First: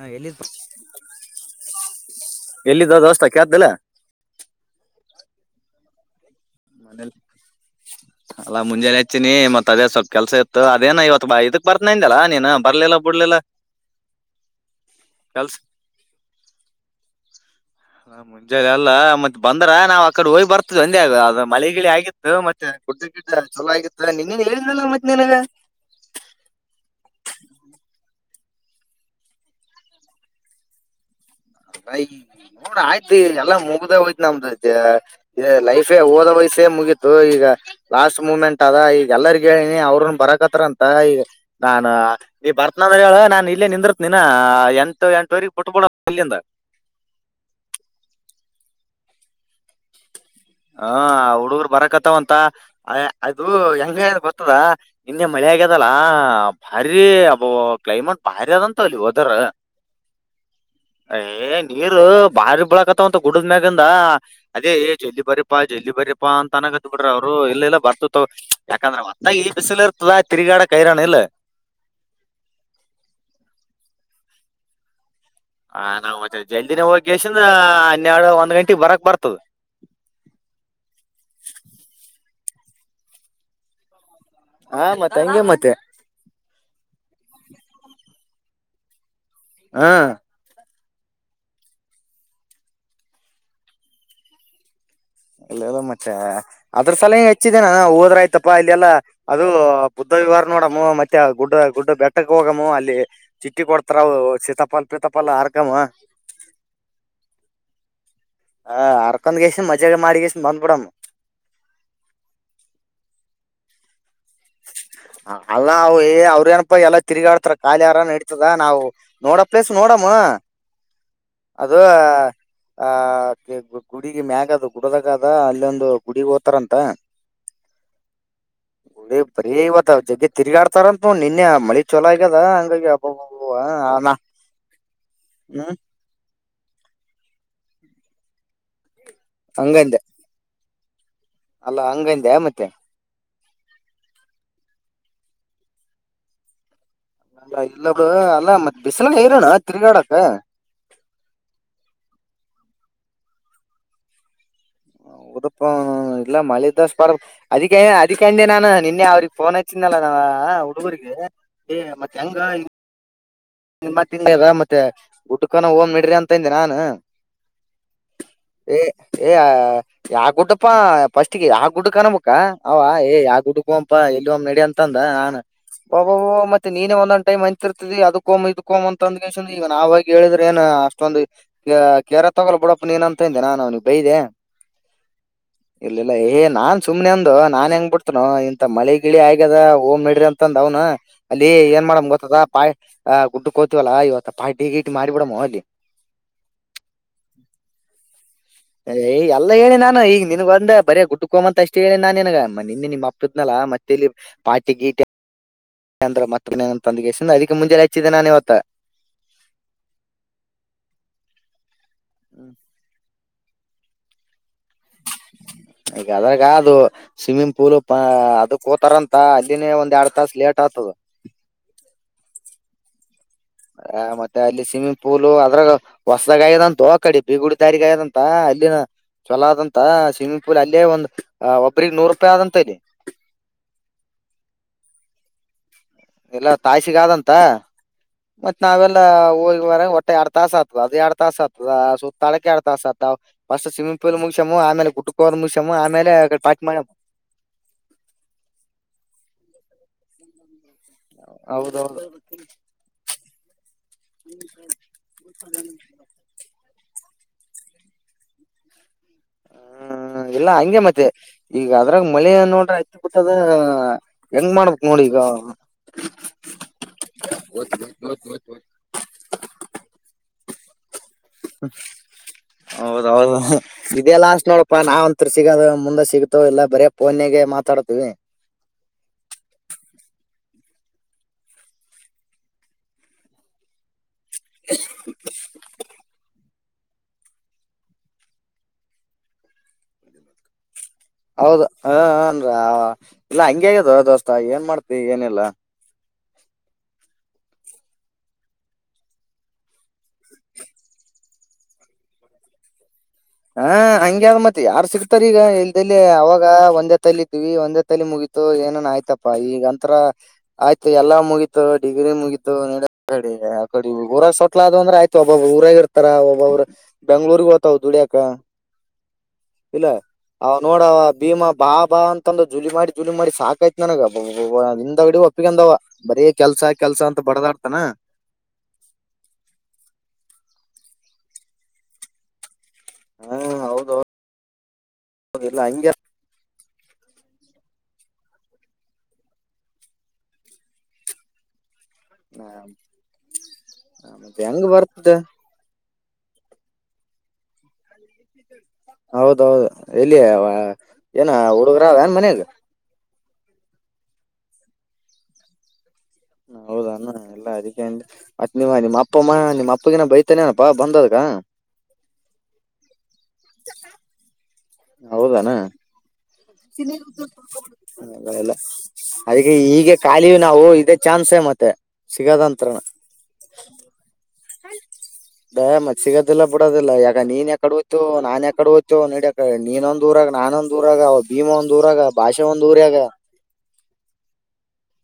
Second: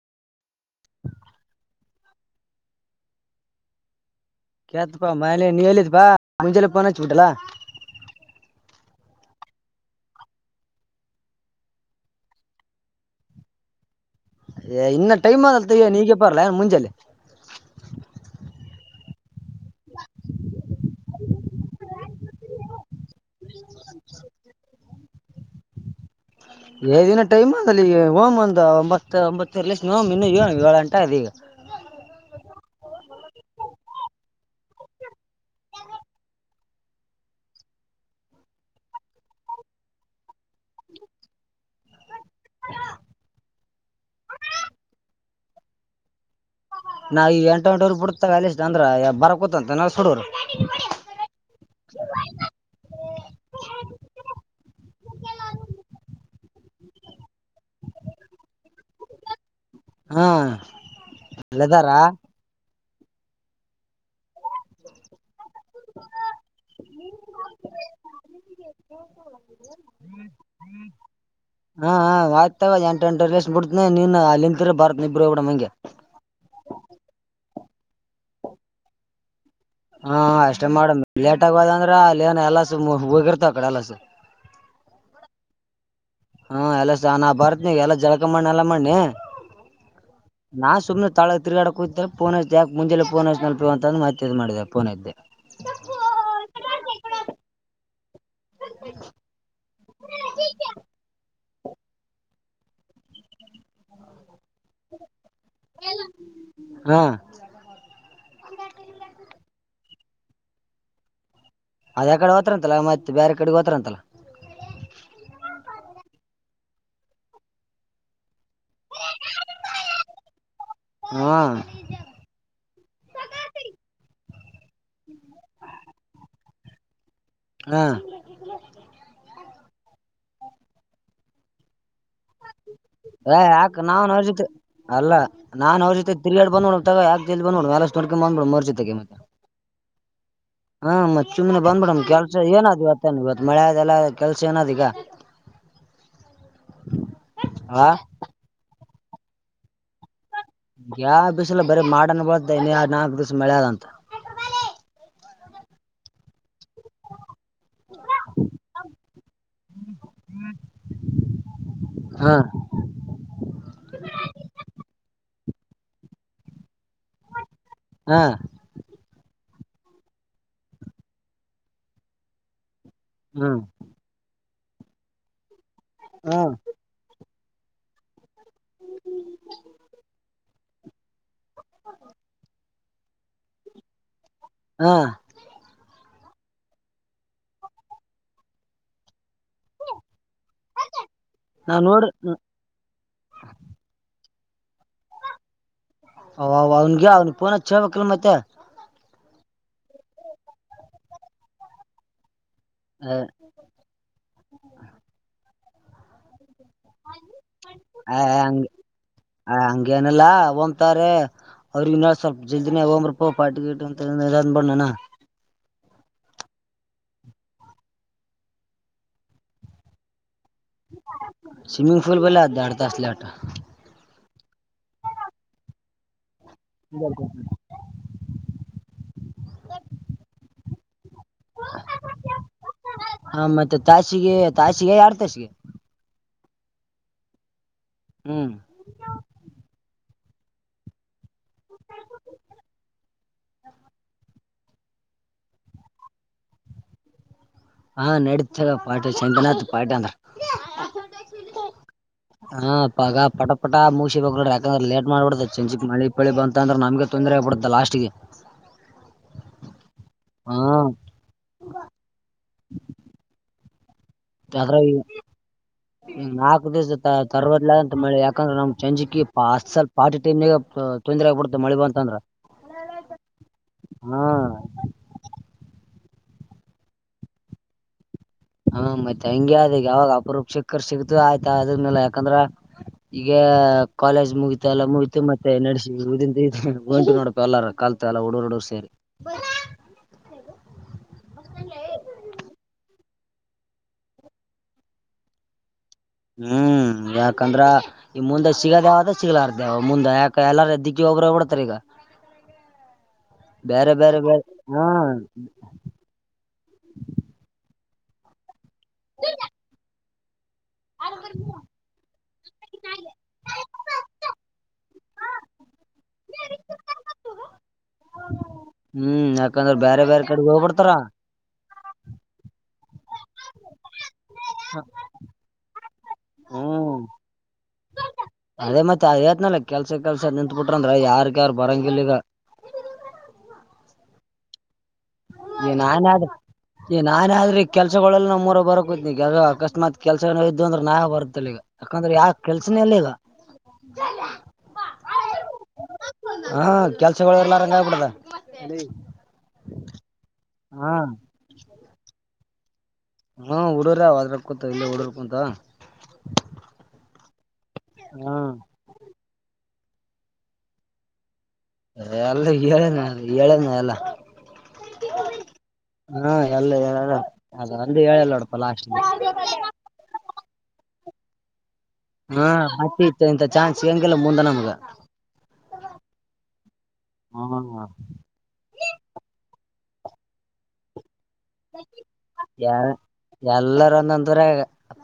ಹ ಎಲ್ಲಿ ಎಲ್ಲಿದ್ದ ವ್ಯಸ್ಥಾ ಕ್ಯಾದಲ್ಲ ಕತ್ಪ್ಪಾ ಮನೆ ನೀ ಹೇಳಿದ ಬಾ ಮನೆ ಅಲ್ಲ ಮುಂಜೆಯ ಹಚ್ಚಿನಿ ಮತ್ ಅದೇ ಸೊಕ್ ಕೆಲ್ಸ ಇತ್ತು ಅದೇನ ಇವತ್ತು ಬ ಇದಕ್ ಬರ್ತನಂದಲ್ಲಾ ನೀನ್ ಬರ್ಲಿಲ್ಲ ಬಿಡ್ಲಿಲ್ಲಾ ಇನ್ನ ಟೈಮ ಅ ಆದಲ್ಲ ತಯ್ಯ ನೀಗೆ ಬರ್ಲನ್ ಮುಂಜಾಲೆ ಮುಂಜಾನೆ ಅಲ್ಲ ಮತ್ ಬಂದ್ರ ನಾವ್ ಆಕಡೆ ಹೋಗಿ ಬರ್ತದ್ವಿ ಅಂದೇ ಮಳಿ ಗಿಳ ಆಗಿತ್ತು ಮತ್ತೆ ಚುಲೋ ಆಗಿತ್ತ ನಿನ್ನೇನ ಹೇಳಿದ್ವಲ್ಲ ಮತ್ ನಿನಗ ಏದಿನ ಟೈಮ್ ಅದಲ್ಲಿ ಈ ಹೋಗಮ್ ಒಂದ ಒಂಬತ್ತ ಒಂಬತ್ತುವರಿಷಮ್ ಹೋಗಮ್ ಇನ್ನು ಇ ಏಳು ಗಂಟೆ ಆಗೆದ ಈಗ ನೋಡ ಆಯ್ತ್ ಎಲ್ಲಾ ಮುಗ್ದ ಹೋಯ್ತ್ ನಮ್ದು ಲೈಫೇ ಓದಯ್ತ ಮುಗೀತು ಈಗ ಲಾಸ್ಟ್ ಮೂಮೆಂಟ್ ಅದ ಈಗ ಎಲ್ಲರಿಗ ಹೇಳಿನಿ ಅವ್ರನ್ ಬರಕತ್ತ ಅಂತ ಈಗ ನಾ ನೀ ಬರ್ತನಂದ್ರ ಹೇಳ ನಾನ್ ಇಲ್ಲೇ ನಿಂದಿತ್ ನೀ ಎಂಟು ಎಂಟುವರೆಗ್ ಬಿಟ್ಬಿಡ ಅಲ್ಲಿಂದ ನಾ ಈ ಎಂಟು ಎಂಟವ್ರರು ಬಿಡತಾಗ ಅಲ್ಲಿ ಇಷ್ಟ ಅಂದ್ರೆ ಬರ ಕುೂತ ಅಂತ ನುಡರು ಹ ಹುಡುಗರು ಬರಕತ್ತವಂತ ಅದು ಹೆಂಗ ಅ ಗೊತ್ತದ ನಿನ್ನೆ ಮ ಹೇಗ ಅದಲ್ಲ ಭಾರಿ ಅಬ್ ಕ್ಲಮೇಟ್ ಭಾರಿ ಅದಂತ ಅಲ್ಲಿ ವೆದರ್ ಹಾ ಏ ಲೆದಾರ ನೀರು ಭಾರಿ ಬೆಳಕ ಅಂತ ಗುಡದ್ ಮ್ಯಾಲಿಂದ ಅದೇ ಬರಿಪಾ ಜಲ್ಲಿಲಿ ಬರಿಪಾ ಅಂತನ ಕತ್ ಬಿಟ್ರ ಅವ್ರು ಎಲ್ಲ ಬರ್ತತವ್ ಯಾಕಂದ್ರೆ ಒಂದ ಬಿಸ ಇರ್ತದ ತಿರಿಗಾಡ ಕೈರಾಣ ಅಲ್ಲೇ ಹಾ ಆಯ್ತುಗೋ ಎಂಟ ಎಂಟ ಲಿಷ್ಟ್ ಬಿಡ್ತನಿ ನೀನ್ ಅಲ್ಲಿಂತ ಬರ್ತ್ ಹಾ ನಾವ್ ಜಲ್ದಿನ ಹೋಗ್ಕ್ಯಾಸಿಂದ ಹನ್ನೆರಡು ಒಂದ್ ಗಂಟೀಗ್ ಬರಾಕ್ ಬರ್ತದ ಹಾ ಅಷ್ಟೇ ಮಾಡಂ ಲೇಟ್ ಹೋದ್ವಂದ್ರ ಅಲ್ಲೇನ ಎಲ್ಲನ ಎಲ್ಲಾ ಸುಮ್ ಹೋಗಿರ್ತಾವ ಆಕಡೆ ಎಲ್ಲಸು ಹಾ ಮತ್ತೆ ಹಂಗೆ ಮತ್ತೆ ಹಾ ಎಲ್ಲ ಸ ನಾ ಬರತ್ನ ಎಲ್ಲಾ ಜಲಕ ಮಾಡೇನೆಲ್ಲಾ ಮಾಡನಿ ಹಾ ನಾ ಸುಮ್ನ ತಳಗ್ ತಿರ್ಗಾಡಕ್ ಹೋಕ್ತಾರೆ ಫೋನ್ ಹಚ್ದ್ಯಾ ಯಾಕ್ ಮುಂಜಾನೆ ಫೋನ್ ಹಚ್ದ್ಯಾ ನೆನ್ಪಿಲ್ಲ ಅಂತ ಮತ್ ಇದು ಮಾಡ್ದ್ಯಾ ಫೋನ್ ಎತ್ತಿ ಅಲ್ಲದ ಮತ್ತೆ ಅದ್ರ ಸಲಾಗಿ ಹಚ್ಚಿದೆೇ ನಾ ಹೋದ್ರ ಆಯ್ ತ್ತಪ್ಪಾ ಇಲ್ಲಿ ಎಲ್ಲ ಅದು ಬುದ್ಧ ವಿವಾರ ನೋಡಮ್ಮೂ ಮತ್ತೆ ಗುಡ್ಡ ಗುಡ್ಡ ಬೆಟ್ಟ ಹೋಗಮ್ಮೂ ಅಲ್ಲಿ ಚಿಟ್ಟಿ ಕೊಡ್ತಾರ ಸೀತಾಪಲ್ ಪೀತಾಪಲ್ ಅರ್ ಹಾ ಹಾ ಅರ್ಕಂದ್ ಕ್ಯಾಸಿಂದ ಮಜ್ಜಾಗ ಮಾಡಿ ಕ್ಯಾಸಿಂದ ಬಂದ್ಬಿಡಮ್ಮು ಅದ್ರ ಕಡೆ ಹೋತ್ರ ಅಂತಲ್ಲ ಮತ್ತೆ ಬೇರೆ ಕಡೆಗ್ ಹೋತ್ರ ಅಂತಲ್ಲ ಅಲ್ಲಾ ಅವ ಏ ಅವ್ರೇನ ಎಲ್ಲಾ ತಿರುಗಾಡ್ತಾರ ಖಾಲಿ ಅರಾಮ್ ನಡಿ ತದ ನಾವು ನೋಡ ಪ್ಲೇಸ್ ನೋಡಮ್ಮ. ಹಾ ಅದು ಆ ಗುಡಿ ಈ ಮ್ಯಾಗ ಅದು ಗುಡ್ದಾಗ ಅದ ಅಲ್ಲಿೊಂದು ಗುಡಿ ಹೋತಾರಂತ ಹಾ ಏ ಇವತ್ತ ಜಗ್ಗೆ ತಿರ್ಗಾಡ್ತಾರಂತ ನಿನ್ನೆ ಮಳಿ ಚೊಲೋ ಆಗ್ಯದ ಹಂಗಾಗಿ ಏ ಯಾಕ್ ನಾವನ್ ಅಬ್ಬಬ್ಬಬ್ಬ ಅವ್ರ ಜೊತೆ ಅಲ್ಲಾ ಹ್ಮ್ ನಾನ್ ಅವ್ರ ಜೊತೆ ತಿರುಗಾಡ್ [unintelligible] ಹಂಗಂದ್ಯಾ ಹ್ಮ ಮತ್ ಸುಮ್ನೆ ಬಂದ್ ಬಿಡಮ್ ಕೆಲ್ಸ ಮತ್ತೆ ಏನಾದ್ವತ್ತ ಮಳ್ಯಾದೆಲ್ಲ ಕೆಲಸ ಏನದೀಗ ಅ ಇಲ್ಲ ಬ್ರೋ ಅಲ್ಲಾ ಮತ್ ಬಿಸಿಲರೇನಣ್ಣ ತಿರ್ಗಾಡಕ್ಕ ಯಾ ಬಿಸಿಲ ಬರೀ ಮಾಡಾನ ಬೀಳತ ಇನ ಯಾಡ್ ನಾಲ್ಕು ದಿವ್ಸ ಮಳೆ ಅದಂತ ಹೌದಪ್ಪ ಇಲ್ಲ ಮಳೀ ಪರ್ ಅದಿಕ್ಕೆ ಅದಿಕ್ಕೆ ಅಂದೆ ನಾನು ನಿನ್ನೆ ಅವ್ರಗ್ ಫೋನ್ ಹಚ್ಚಿದಲ್ಲ ನಾ ಆ ಹುಡುಗರಿಗೆ ಏ ಮತ್ತ ಹಾ ಹೆಂಗ ನಿಮ್ಮ ಮತ್ತೆ ಊಟಕನ ಹೋಗಂ ನಡ್ರಿ ಅಂತ ಅಂದೆ ನಾನು ಹಾ ಎ ಏ ಯಾ ಗುಡ್ಡಪ್ಪಾ ಫಸ್ಟಿಗೆ ಯಾ ಗುಡ್ಡಕ್ಕನಬೇಕ ಅವಾ ಯಾ ಹ್ಮ್ ಗುಡ್ಡುಕೋಗಂಪಾ ಎಲ್ಲಿ ಹೋಗಮ್ ನಡಿ ಅಂತಂದ ನಾನ ಒಬಾಬಬ ಹ್ಮ್ ಮತ್ತೆ ನೀನೇ ಒಂದೊಂದ್ ಟೈಮ್ ಅ ತರ್ತಿದಿ ಕೋಮ್ ಇದ್ಕೋಮ್ ಅಂತ ಅಂದ ಈಗ ನಾವ್ ಹೋಗಿ ಹೇಳಿದ್ರೆ ಏನ್ ಅಷ್ಟೊಂದು ಕೇರ ತಗೋ ಬಿಡಪ್ಪ ನೀನಂತ ಅಂದೆ ನಾನು ಅವ್ನಿಗೆ ಬೈದೆ ಹಾ ಇ ಏೇ ನಾನ್ ಸುಮನೆ ಒಂದು ನಾನ್ ಹೆಂಗ್ ಬಿಡ್ತನ ಇಂತ ಮಳೆ ಗಿಳ ಆಯ ಹಾಗದ ಓ್ ಮಡ್ರಿ ಅಂತಂದ ಅವ್ನು ಅಲ್ಲಿ ನಾ ಏನ್ ಮಾಡಮ ನೋಡ್ರಿ ಗೊತ್ತದ ಪಾಯ ಗುಡ್ ಕೋತಿವಲ್ಲ ಇವತ್ತು ಪಾಿಗಿ ಇಿ ಮಾಡಿ ಬಿಡಮ ಅಲ್ಲಿ ಅವ ಅವ ಅವನ್ಗೆ ಫೋನ್ ಹಚ್ಚಿ ಹೇಳ್ಬೇಕಿಲ್ ಮತ್ತೆ ಏ ಎಲ್ಲ ಹೇಳಿ ನಾನು ಈಗ ನಿನ್ಗ ಒಂದ ಬರೆ ಗುಡ್ಡಕ್ಕೊಗಮ್ ಅಂತ ಅಷ್ಟೇ ಹೇಳಿನ್ನಾ ನಿನಗ ನಿನ್ನೆ ನಿಮ್ಮ ಅಪ್ಪಿದ್ನಲ್ಲ ಮತ್ತೆಲ್ಲಿ ಪಾರ್ಟಿ ಗೀರ್ಟಿ ಅಂದ್ರ ಮತ್ ಅಂತದ್ಗೆಸಿಂದ ಅದಕ್ಕೆ ಮುಂಜೆ ಹಚ್ಚಿದ್ದೆ ನಾನ ಇವತ್ತ ಹಾ ಹಂಗೇನಿಲ್ಲಾ ಹೊಂಬ್ತರೀ ಅವ್ರಿಗಿನ್ನ ಸ್ವಲ್ಪ ಜಲ್ದಿನ ಹೋಗಂಬ್ರಪ್ಪ ಪಾರ್ಟಿ ಗೀರ್ಟಿ ಅಂತ ಅಂದ್ಬಿಡ್ನಣ ಈಗ ಅದ್ರಾಗ ಅದು ಸ್ವಿಮ್ಮಿಂಗ್ ಪೂಲ್ ಅದಕೋತಾರಂತ ಅಲ್ಲಿನೇ ಒಂದ್ ಎರಡ್ ತಾಸ ಲೇಟ್ ಆತದ ಸ್ವಿಮಂಗ್ ಫೂಲ್ ಬಲ್ಲಿ ಅದ್ ಯಾರ್ಡ ತಾಸ ಲೇಟ್ ಏ ಮತ್ತೆ ಅಲ್ಲಿ ಸ್ವಿಮ್ಮಿಂಗ್ ಪೂಲ್ ಅದ್ರಾಗ ಹೊಸ್ ಗಾಯದಂತ ಕಡೆ ಬೀಗುಡಿ ದಾರಿ ಗಾಯದಂತ ಅಲ್ಲಿನ ಚಛಲ ಅದಂತ ಸ್ವಿಮ್ಮಿಂಗ್ ಪೂಲ್ ಅಲ್ಲಿ ಇ ಒಂದ್ ಒಬ್ರಿಗೆ ನೂರು ರೂಪಾಯಿ ಆದಂತ ಇದೆ ಹ ಮತ್ತೆ ತಾಸಿಗೆ ತಾಸಿಗೆ ಎರಡ್ ತಾಸಿಗೆ ಎಲ್ಲ ತಾಯ್ಸಿಗ ಆದಂತ ಹ್ಮ್ ಮತ್ತ್ ನಾವೆಲ್ಲ ಹೋಗುವರ ಎರ ತಾಸ ಆಗ್ತದ ಅದು ಎರ ತಾಸ ಆತದ ಸುತ್ತ ತಳಕ್ಕೆ ಎರ ತಾಸ ಆತಸ್ಟ್ ಸ್ವಿಿ್ ಪೂಲ್ ಮುಗ್ಮ ಆಮೇಲೆಟ್ಟ ಕುಡ್ಕೋ ಮುಷಮ್ಮ ಆಮೇಲೆ ಪಾಕ್ಿ ಮಾಡಮ್ಮ ಹಾ ನಡೀತೇವೆ ಪಾಠ ಚಂತನಾಥ ಪಾಠ ಅಂದ್ರ ಹೌದೌದು ಹಾ ಪಗ ಪಟ ಪಟ ಮುಸ ಬ ನೋಡ ಯಾಕಂದ್ರೆ ಲೇಟ್ ಮಾಡ್ಬಿಡ ಚೆಂಚಿಕ್ ಮಳಿ ಪಳಿ ಬಂತು ಂದ್ರೆ ನಮ್ಗೆ ತೊಂದರೆ ಆಗ್ಬಿಡುತ್ತೆ ಲಾಸ್ಟ್ಗೆ ಹ್ಮ್ ಇಲ್ಲ ಹಾ ಹಂಗೆ ಮತ್ತೆ ಈಗ ಅದ್ರಾಗ ಮಳೆ ನೋಡ್ರೆ ಐತ್ತು ಗತದ ಹೆಂಗ್ ಮಾಡ್ಬೇಕಕ್ ನೋಡಿ ಈಗ ್ ನಾಲ್ಕು ದಿವಸ ತರ್ವದಲಾದಂತ ಮಳೆ ಯಾಕಂದ್ರೆ ನಮ್ ಚಂಜಿಕಿ ಪ ಅಸಲ್ ಪಾಟಿ ಎ ಹೌದೌದು ಇದೆ ಹಾ ಲಾಸ್ಟ್ ನೋಡಪ ನಾವ ಒತ್ ಸಿಗದ ಮುಂದೆ ಸಿಗ ಇಲ್ಲ ಬರ ಫೋನಗೆ ಮಾತಾಡ್ತೀವಿ ಹ್ಮ ಮತ್ೆ ಹಂಗಗೆ ಅದ ಯಾವಾಗ ಅಪ ರೂಪಕ್ಕ ಸಿಗತು ಆಯ್ತಾ ಅದನಲ್ಲ ಯಾಕಂದ್ರ ಈಗ ಕಾಲೇಜ್ ಮುಗತ ಎಲ್ಲ ಮುಗತು ಮತ್ತೆ ನಡೆಸಿ ಗಂಟು ನೋಡ್ಪ ಎಲ್ಲಾರ ಕಲ್ತ ಎಲ್ಲ ಹುಡೂರ್ ಹಡರ್ ಸೇರಿ ಹೌದ ಹ ಏನ್ ಇಲ್ಲಾ ಹಂಗಗೆ ಆಗ್ಯದ ದೋಸ್ತಾ ಏನ್ ಮಾಡ್ತಿ ಏನಿಲ್ಲಾ ಹ್ಮ್ ಯಾಕಂದ್ರ ಈ ಮುಂದೆ ಸಿಗದೇಾವದ ಸಿಗಲಾರ್ದೇವ ಮುಂದೆ ಯಾಕ ಎಲ್ಲಾರ ದಿಕ್ಕ ಒಬಬಡ್ತ ರ ಈಗ [unintelligible] ಹಾ ಬೇರೆ ಬೇರೆ ಹಂಗ್ಯಾರ ಬೇರೆ ಮತ್ೆ ಹಾ ಯಾರು ಸಿಕ್ತಾರ ಈಗ ಇಲ್ದೆಲ್ಲಿ ಅವಾಗ ಒಂದೇ ತಲ್ಲ ಇದ್ವಿ ಒಂದೇ ಮಲಿ ಮುಗೀತು ಏನನ್ ಆಯ್ತಪ್ಪಾ ಈಗ ಅಂರ ಆಯ್ತು ಎಲ್ಲಾ ಮುಗೀತು ಡಿಗ್ರಿ ಮುಗೀತು ಕಡಿ ಊರ ಸೊಟ್ಲ ಅ್ರ ಆಯತು ಒಬ್ಬಬ್ರು ಊರಾಗ ಇರ್ತಾರ ಒಬ್ಬ್ರ ಬೆಂಗ್ಳೂರ್ಗ್ ೋ್ತಾವ್ ದುಡಿಯಕ ಹ್ಮ್ ಯಾಕಂದ್ರ ಇಲ್ಲ ಬೇರೆ ಬೇರೆ ಕಡೆಗೆ ಅವ ಹೋಗ್ಬಿಡ್ತಾರ ನೋಡವ ಭೀಮಾ ಬಾ ಬಾ ಅಂತಂದ ಜುಲಿ ಮಾಡಿ ಜುಲಿ ಮಾಡಿ ಸಾಕಾಯತ್ು ನನಗ ನಿಂದಗಡಿ ಒಪ್ಪಗಂದ ಬರೀ ಕೆಲ್ಸ ಕೆಲ್ಸ ಹ್ಮ್ ಕೆಲ್ಸ ಅಂತ ಬಡದಾಡ್ತಾನ ಅದೇ ಮತ್ತೆ ಅ ೇತ್ನಲ್ಲ ಕೆಲ್ಸ ಕೆಲ್ಸ ನಿಂತತ್ ಬಿಿಟ್ರಂದ್ರ ಯಾರ್ಕ ಯಾರ ಬರಂಗಲ್ ಈಗ ಹಾ ಹೌದು ನಾನನ್ ಈ ನಾನೇ ಆದ್ರೆ ಈ ಕೆಲ್ಸಗಳೆಲ್ಲ ನಮ್ಮ್ ಮೂರ ಬರೋ ಕೂತ್ನ ಅಕಸ್ಮಾತ್ ಕೆಲ್ಸನೋ ಇದ್ದು ಅ್ರ ನಾೇ ಬರುತ್ತಲ್ ಈಗ ಯಾಕಂದ್ರ ಯಾ ಕೆಲ್ಸನೇ ಇಲ್ಲ ಈಗ ಹಾತ್ತ ಹೆಂಗ್ ಬರ್ತದ ಹಾ ಕೆಲ್ಸಗಳು ಎಲ್ಲಾರಂಗ ಆಗಬ ಬಿಡದ ಹೌದೌದು ಎಲ್ಲಿಯ ಹಾ ಏನ ಹುಡುಗರ ಏನ್ ಮನ್ಯಾಗ ಹಾ ಹಡರ್ರ ಅದ್ರ ಕುೂತ ಇಲ್ಲ ಹುಡರ್ಕ ಕುಂತ ಹೌದ ಅಣ ಎಲ್ಲಾ ಅದಕ್ಕೆ ಅ ಮತ್ತ ಹ್ಮ್ ನಿಮ್ಮ ನಿಮ್ಮ ಅಪ್ಪಮ್ಮ ನಿಮ್ಮ ಅಪ್ಪ ಅಪ್ಪಗಿನ ಬೈತಾನೇನಪ್ಪಾ ಬಂದದಕ ಎಲ್ಲ ಏೇಳನ ಏಳನ ಎಲ್ಲ ಹೌದಣ ಹಾ ಎಲ್ಲ ಹೇಳ ಅದ ಒಂದು ಹೇಳಲ್ಲ ಲ್ಲ ನೋಡಪ್ಪ ಲಾಸ್ಟ್ ಅದಕ್ಕೆ ಹೀಗೆ ಖಾಲಿಯ ನಾವು ಇದ ಚಾನ್ಸ ಮತ್ತೆ ಹಾ ಸಿಗದಂತ್ರ ಹತಿ ಇತ್ತು ಇಂತ ಚಾನ್ಸ್ ಸಿಗಂಗೆಲ್ಲ ಮುಂದ ನಮ್ಗ ಬೇ ಮತ್ ಸಿಗೋದೆಲ್ಲ ಬಿಡೋದಿಲ್ಲಾ ಯಗ ಹಾ ನೀನ್ ಯಕಡೆ ಹೋ್ತು ನಾ ಯಕಡೆ ಹೋಯ್ತುೋ ನೀಡಿಕ ನೀನೊಂದ ದೂರಾಗ ನಾನಂದ ದೂರ ಆ ಅವದು ಯ ಎಲ್ಲರ ಒಂದೊಂತೂರಗ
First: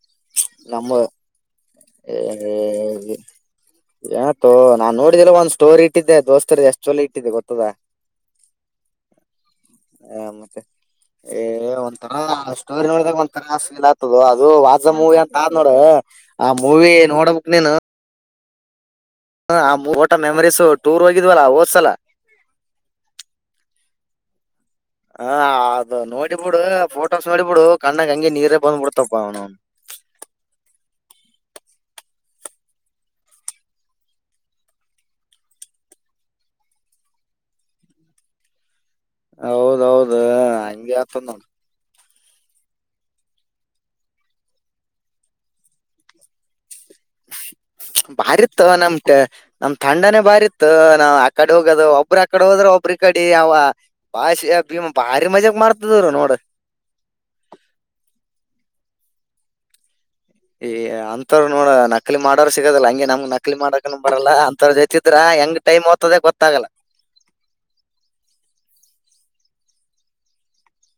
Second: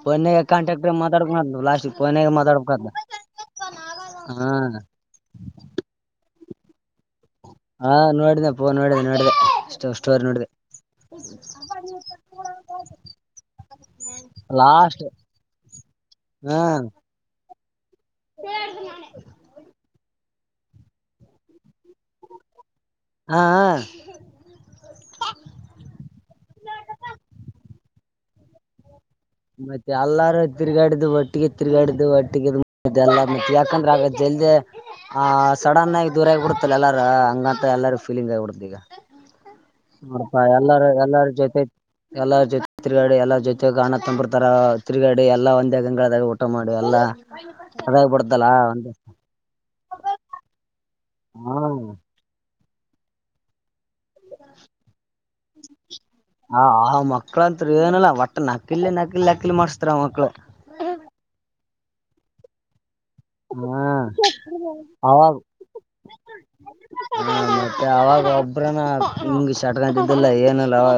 ಪನಾಗ ನಮ್ಮ ಕಾಂಟ್ರಾಕ್ಟರ್ ಮಾತಾಡ್ಕ ಲಾಸ್ಟ್ ಪನಾಗ ಮಾತಾಡ್ಬೇಕ ಯತೋ ನಾ ನೋಡಿದೆಲ್ಲ ಒಂದ್ ಸ್ಟೋರಿ ಇಟ್ಟಿದ್ದೆ ದೋಸ್ತರು ಎಷ್ಟ ಚಲ ಇಟ್ಟಿದ್ದೆ ಗೊ ಹಾ ನೋಡಿದೆ ಪೂ ನೋಡಿದೆ ನೋಡಿದೆಷ್ಟ ಸ್ಟೋರಿ ನೋಡಿದೆ ಮತ್ತೆ ಏ ಒಂಂತರಾ ಸ್ಟೋರಿ ನೋಡ್ದಾಗ ಒಂಂತರ ಸ ಇದ ಆಗ್ತದು ಅದು ವಾಜ ಲಾಸ್ಟ್ ಮೂವಿ ಅಂತ ಆದ್ ನೋಡ್ರ ಆ ಮೂವಿ ನೋಡಬೇಕ್ ನೀನು ಹಡ್ನೆ [unintelligible] ಹ ಆ ಊಟ ಮೆಮರೀಸು ಟೂರ್ ಹೋಗಿದ್ವಲ್ಲ ಓದ್ಸಲ ಹಾ ಹ ಅದು ನೋಡಿಬಿಡು ಫೋಟೋಸ್ ನೋಡಿಬಿಡು ಕಣ್ಣಗ್ ಹಂಗಿ ನೀರೇ ಬಂದ್ಬಿಡ್ ಮತ್ತೆ ಎಲ್ಲಾರೂ ತಿರ್ಗಾಡ್ದು ಬಟ್ಟು ಒಟ್ಟಿಗೆ ತಿರುಗಾಡು ಒಟ್ಟಿಗೆ ಎಲ್ಲ ಮ ಯಾಕಂದ್ರೆಗ ಜಲ್ದ ಆ ಸಡನ್ ಆಗ ದೂರ ಆಗಿಬಿಡತಲ್ಲ ಎಲ್ಲಾರ ಹಂಗಂತ ಎಲ್ಲಾರು ಫೀಲಿಂಗ್ ಆಗಿಬಿಡ್ದ್ ಈಗ ಹೌದೌದ ಹಪಾ ಎಲ್ಲಾರ ಹಂಗೆ ಆತದ ಎಲ್ಲಾರ ನೋಡ್ ಜೊತೆ ಎಲ್ಲಾ ಜೊತೆ ತಿರುಗಾಡಿ ಎಲ್ಲ ಜೊತೆ ಗಾಣ ತಂಬ್ರ ತರ ತಿರುಗಾ ಎಲ್ಲ ಒಂದೇ ಗಂಗಳದಾಗಿ ಊಟ ಮಾಡಿ ಎಲ್ಲಾ ಅದಾಗ ಬಡ್ದಲ್ಲ ಬಾರಿತ್ ಒಂದ ನಮಕ ನಮ್ ತಂಡನೇ ಬಾರಿ ಇತ್ತು ನಾ ಆ ಕಡೆ ಹೋಗೋದು ಒಬ್್ರ ಆಕಡೆ ಹೋದ್ರೆ ಒಬ್ರ ಕಡೆ ಅವ ಭಾಷೆ ಭೀಮ ಬಾರಿ ಮಜಾಕ್ ಮಾಡ್ತಿದ್ರು ನೋಡ ಹ್ ಮಕ್ಳಂತ ಏನಲ್ಲ ಒಟ್ಟ ನಕಿಲ್ ನಕಿಲ್ ಅಕಿಲಿ ಮಾಡಸ್ತಾರ ಅವ ಏ ಅಂತವ್ ನೋಡ ನಕಲಿ ಮಾಡೋರು ಸಿಗದಲ್ಲ ಹಂಗೆ ನಮ ಂಗ್ ನಕ್ಲಿ ಹಾ ಮಾಡಕ ಬರಲ್ಲ ಅಂತರ ಜೊತಿದ್ರ ಹೆಂಗ್ ೈಮ್ ಓದತದ ಗೊತ್ತಾಗಲ್ಲ ಹ ಮತ್ತೆ ಅವಾಗ ಒಬ್ರನ ಹಂಗಗೆ [unintelligible] ಇದಿಲ್ಲ ಏನಲ್ಲ ಅವ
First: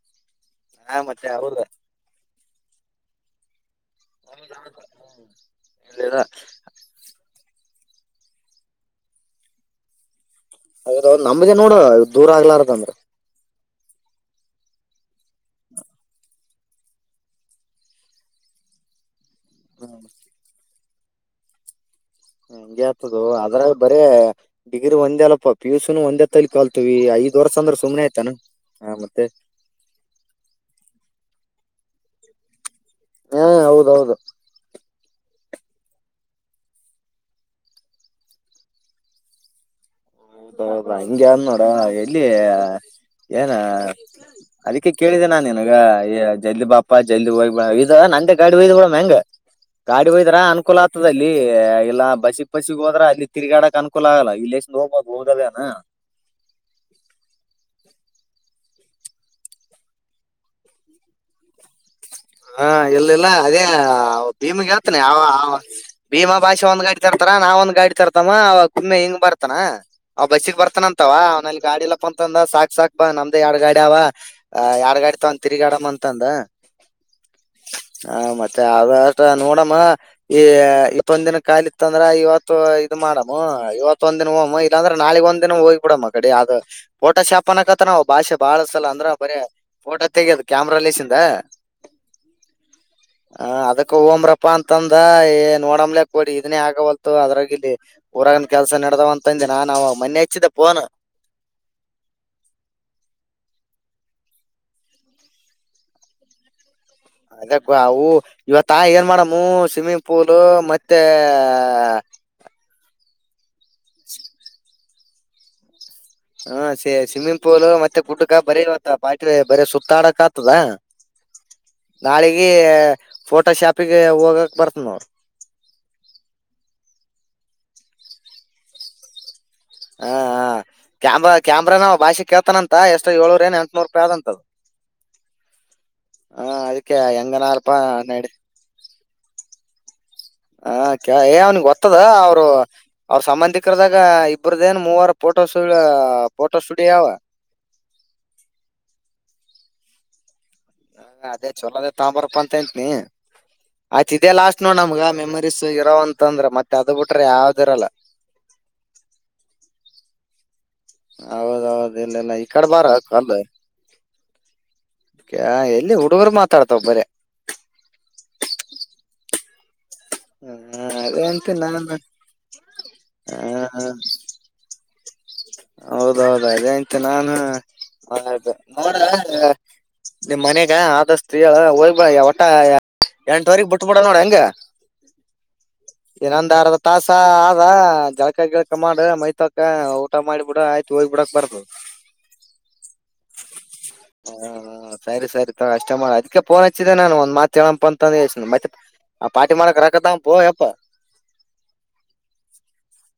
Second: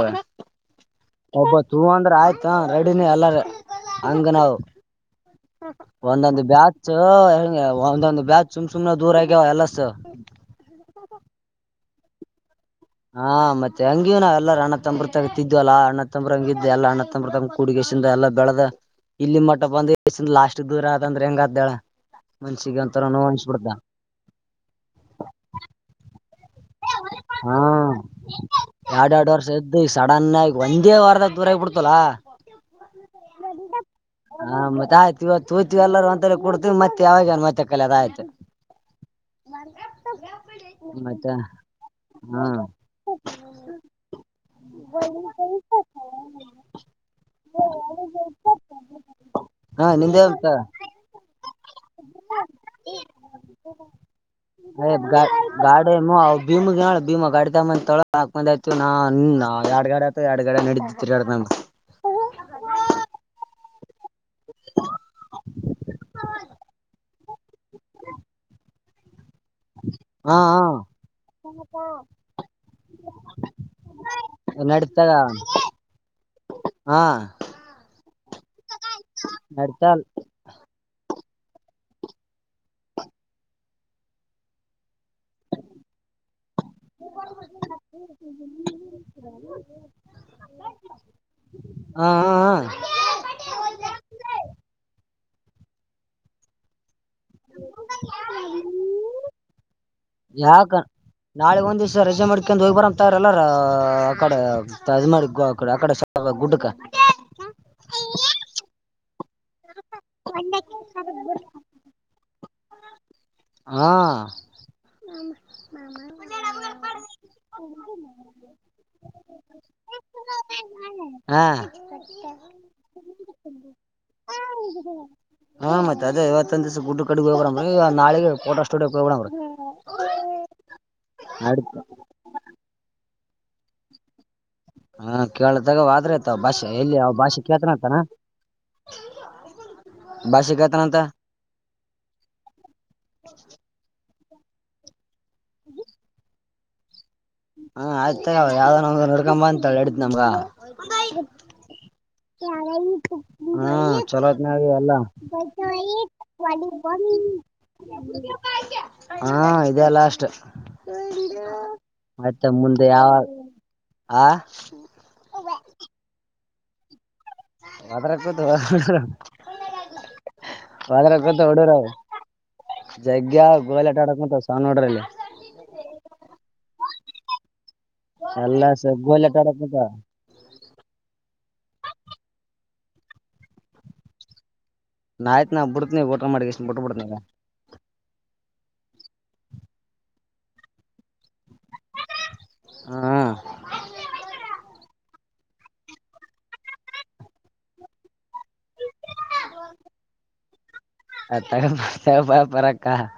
ಹಾ ಮತ್ತೆ ಒಬ್ಬ ಹೌದ ತೂ ಅಂದ್ರೆ ಆಯ್ತು ರೆಡಿನಿ ಎಲ್ಲಾರ ಹಂಗ ನಾವು ಹೇಳಿದ ಒಂದೊಂದು ಬ್ಯಾಚ್ ಒಂದೊಂದ ಬ್ಯಾಜ ಸುಮ್ ಸುಮ್ನ ದೂರ ಆಗ್ಯವ ಎಲ್ಲಸ ಅೌ ನಮ್ದೇ ನೋಡುವ ದೂರ ಆಗ್ಲಾರ ಹಾ ಮತ್ತೆ ಹಂಗಿೂ ನಾವ ಎಲ್ಲರ ಅಣ್ಣ ತಂಬ್ರ ತಗತಿದ್ವಲ್ಲಾ ಅಣ್ಣ ತಂಬ್ರಂಗ ಇದ್ದ ಎಲ್ಲ ಅಣ್ಣ ತಂಬ್ರಂಗ ಕೂಡಗಸಿಂದ ಎಲ್ಲ ಬೆಳ್ದ ಇಲ್ಲಿ ಮೊಟ್ಟ ಬಂದ ಲಾಸ್ಟ್ ದೂರ ಅಂದ್ರೆ ಹೆಂಗ ಅ್ದಾಳ ಹಂಗಗೆ ಆತದು ಅದ್ರ ಬರೇ ಡಿಗ್ರಿ ಒಂದೇ ಅಲ್ಲಪ್ಪ ಪಿ ಯುಸನ್ ಒಂದೇ ತಲಿ ಕಲ್ತೀವಿ ಐದ್ ವರ್ಷ ಹಾ ಅಂದ್ರ ಸುಮ್ನೆ ಆಯ್ತಾನ ಹಾ ಎರಡ್ ಮತ್ತೆ ಎರಡು ವರ್ಷ ಇದದ್ದು ಈ ಸಡನ್ ಆಗ ಒಂದೇ ವಾರದಾಗ ದೂರ ಆಗ್ಬಿಡ್ತು ಹಾ ಹೌದೌದು ಹ ಮತ್ತ ಆಯ್ತಿವತ್ತು ತೂತವಿ ಎಲ್ಲರೂ ಅಂತ ಕುಡ್ತವಿ ಮತ್ತೆ ಯಾವಾಗ ಮತ್ತೆ ಕಲ ಅದ ಆಯ್ತು ಹೌದೌದಾ ಹಂಗಗೆ ಅ ಮತ್ತೆ ನೋಡ ಎಲ್ಲಿ ಹಾ ಏನ ಅದಕ್ಕೆ ಕೇಳಿದೆೆ ನಾನ್ ನಿನ್ಗ ಈ ಜಲ್ದಿ ಬಾಪ ಜಲ್ದಿ ಹೋಗ್ ಇದ ನ ಗಾಡಿ ಹಯ್ದ್ ಕೂಡ ಮ್ಯಾಂಗ ಹಾ ಗಾಡಿ ಹೋಯದ್ರ ನಿಂದೇಂತ ಅನುಕೂಲ ಆಗ್ತದಲ್ಲಿ ಇಲ್ಲ ಬಸಿ ಪಸಿಗೆ ಹೋದ್ರೆ ಅಲ್ಲಿ ತಿಗಾಡಕ್ ಅನುಕೂಲ ಆಗಲ್ಲ ಇಲ್ಲಿ ಎಷ್ಟು ಅ ಗ ಗಾಡಿ ಭೀಮ ಭೀಮ ಗಾಡಿ ತ ಮಂದ ತೊಳ ಹಾಕ್ ಮಂದ್ ಆಯತು ನಾ ನಿ ಎರಡ್ಗಡೆ ಆಯತ ಎರಡ್ಗಡೆ ನಡಿದರಿ ಎರ ಹಾ ಎಲ್ಲೆಲ್ಲ ಅದೇ ಭೀಮಗ್ ಹೇತನಿ ಅವ ಭೀಮಾ ಭಾಷೆ ಒಂದ್ ಗಾಡಿ ತರ್ತಾರ ನಾವ ಒಂದ್ ಗಾಡಿ ತರ್ತಮ್ಮ ಅವ ಇನ್ನು ಹ ಹೆಂಗ ಬರ್ ಬರ್ತಾನ ಅವ ಹಾ ಬಸ್ಸಗ್ ಹಾ ಬರ್ತಾನಂತವ ಅವನಲ್ಲಿ ಗಾಡಿ ಎಲ್ಲಾಪ್ಪ ಅಂತಂದ ಸಾಕಕ್ ಸಾಕ್ ಬಾ ನಮ್ದ ಎರಡ್ ಗಾಡಿ ಅವ ಆ ಎರಡ್ ನಡೀತಾಗ ಗಾಡಿ ತಗ ತಿರುಗಾಡಮ್ಮ ಅಂತಂದ ಹಾ ಹ ಮತ್ತೆ ಅಷ್ಟ ನೋಡೋಣ ನಡೀತಾಲ್ ಈ ಇತ್ತೊಂದ ದಿನ ಕಾಲಿ ಇತ್ತ ಅಂದ್ರ ಇವತ್ತು ಇದು ಮಾಡಮ್ಮ ಇವತ್ ಒಂದ ದಿನ ಹೋಮ್ಮ ಇಲ್ಲಾಂದ್ರ ನಾಳಗ್ ಒಂದ್ ದಿನ ಹೋಗಿ ಬಿಡಮ್ಮ ಕಡೆ ಅ ೋಟೋ ಶಾಪ್ ಅಕತ್ತ ನಾವು ಭಾಷೆ ಬಾಳಸಲ ಅಂದ್ರ ಬರ ಊಟ ತೆೆಗೆೋದು ಕ್ಯಾಮ್ರಾ ಲೇಸಿಂದ ಹಾ ಹಾ ಹ ಅದಕ್ಕ ಓಮ್ರಪ್ಪ ಅಂತಂದ ಹ ಏ ನೋಡ್ಲಲೆ ಕೊಡಿ ಇದನ್ನೇ ಆಗವಲ್ ಅದ್ರಾಗ ಇಲ್ಲಿ ಊರಗನ್ ಕೆಲ್ಸ ನಡೆ್ದಾವ ಅಂತಂದೆ ನಾನ್ ಮನೆೆ ಹಚ್ಚಿದ್ದೆ ಫೋನ್ ನಾಳಗ್ ಒಂದ್ಿವ್ಸ ರಜೆ ಮಾಡ್ಕೊಂಡ್ ಹೋಗ್ ಬರ ಅ್ತಾ ಇರಲ್ಲಾರ ಅಡೆ ತಜ್ಮಡಿ ಅಡೆ ಗುಡ್ಡುಕ ಅದಕ್ಕ ಅವು ಇವತ್ತಾ ಏನ್ ಮಾಡಮ್ಮ ಸ್ವಿಮ್ಮಿಂಗ್ ಪೂಲು ಮತ್ತೆ ಹಾ ಹಾ ಸ ಸ್ವಿಮ್ಮಿಂಗ್ ಪೂಲು ಮತ್ತೆ ಕುಟಕ ಬರಿೀ ಇವತ್ತ ಪಾಟಿಲಿ ಬರ ಸುತ್ತಾಡಕ ಆತದ ಹಾ ನಾಳೆಗೆ ಫೋಟೋ ಶಾಪಿಗೆ ಹೋಗಕ್ ಬರ್ತನವರು ಡ್ ಕಡೆ [unintelligible] ಹೋಗಡೀ ನಾಳೆಗೆ ೋಟೋ ಸ್ಟುಡಿಯೋ ಹೋಗಡೀ ಹ ಕ್ಯಾಮ್ರಾ ಕ್ಯಾಮ್ರಾ ನಾವವು ಭಾಷೆ ಕೇಳ್ತಾನಂತ ಎಷ್ಟು ಏಳೂರ ಏ ಎಂಟುನೂರು ರೂಪಾಯಿ ಆದಂತದದು ಹಾ ಕೇಳದಗ ಆದ್ರೆ ಆತ ಅವ್ ಭಾಷೆ ಎಲ್ಲಿ ಅವ್ ಭಾಷೆ ಕೇಳ್ತನತಾನ ಹ ಹ ಕೇಳ್ತಾನಂತ ಅವನ್ಿಗೆ ಗೊತ್ತದ ಅವ್ರು ಅವ್ರ ಸಂಬಂಧಿಕರದಾಗ ಇಬ್ಬರದ ಏನ್ ಮೂವರು ಫೋಟೋ ಸ್ಟಫೋಟೋ ಸ್ಟುಡಿಯ [unintelligible] ಯವಾ ಹಾ ಆಯ್ತಗ ಅವ್ ಯಾವ್ದ ಒ ನಡ್ಕೊಂಬ ಅಂತ ಹೇಳಿ ಹೇಳಡಿತ್ ನಮ್ಗ ಅದೇ ಚಲೋದೇ ತಾಂಬಾರಪ್ಪ ಅಂತ ಅಂತೀನಿ ಹಾ ಆಯ್ತ್ ಇದೇ ಲಾಸ್ಟ್ ಚಲೋತ್ನಾಗಿ ನೋಡ್ ಅಲ್ಲ [inaudible] ನಮ್ಗ ಮೆಮರೀಸ್ ಇರೋ ಅಂತಂದ್ರ ಮತ್ತೆ ಅದ ಬಿಟ್ರೆ ಯಾವ್ದಿರಲ್ಲ ಹಾ ಇದೆಲ್ಲ [inaudible] ಅಷ್ಟ ಹೌದೌದು ಈ ಮತ್ತೆ ಕಡೆ ಬಾರ ಮುಂದೆ ಯಾವ ಆ ಎಲ್ಲಿ ಹುಡುಗರು ಮಾತ್ರ ತರ್ತಬರ [unintelligible] ಅದ್ರ ಕೂತ [inaudible] ಹ ಬಳಕ್ಕ ತ ಅದೇಂತ ಹೊೋಡೋರ ನಾನು [inaudible] ಜಗ್ಗ ಗೋಯಲ್ ಆಟ ಆಡಕ್ ಮಂತ ಸಾವನ್ ನೋಡ್ರಲ್ಲಿ [inaudible] ಹೌದೌದ ಅ ಅಂತ ನಾನು ಎಲ್ಲಾ ಸ ನೋಡ ಗೋಲಿ ಆಟ ಆಡಕ್ ಕುಂತಾವ ನಿ [inaudible] ಮನೆಗ ಆದಷ್ಟತ್ ಹೇಳ ಹೋಗ್ ಒಟ್ಟ ಎಂಟವರೆಗ ಬಿಟ್ ಬಿಿಡ ನೋಡ ಹಂಗ ನಾ ಆಯ್ತ್ ನಾ ಬಿಡ್ತೀನಿ ಊಟ [inaudible] ಮಾಡಿ ಎಷ್ಟ್ ಏನೊಂದಾರದ ಬಿಟ್ಬಿಡ್ತೀನಿ ತಾಸ ಈಗ ಆದ ಜಳಕ ಗಿಳಕ ಮಾಡ ಮೈತಾಕ ಊಟ ಮಾಡಿ ಬಿಡ ಆಯ್ತು ಹೋಗ್ಬ ಬಿಡಕ್ ಬಾರು ಹ್ಮ ಹ್ಮ [inaudible] ಸರಿ ಸರಿ ತ ಅಷ್ಟ ಮಾಡ ಅದ್ಕ್ಕೆ ಫೋನ್ ಹಚ್ಚಿದ್ದೆ ನಾನು ಒಂದ್ ಮಾತ್ ಹೇಳಪ್ಪ ಅಂತಂದಳ್ಸ ಮತ್ತೆ ಆ ಪಟಿ ಮಾಡಾರಕ್ ರಕ್ಕದಾ ಪ ಎಪ್ಪ ಅ ತ ಬ ಪರಕ್ಕ [inaudible]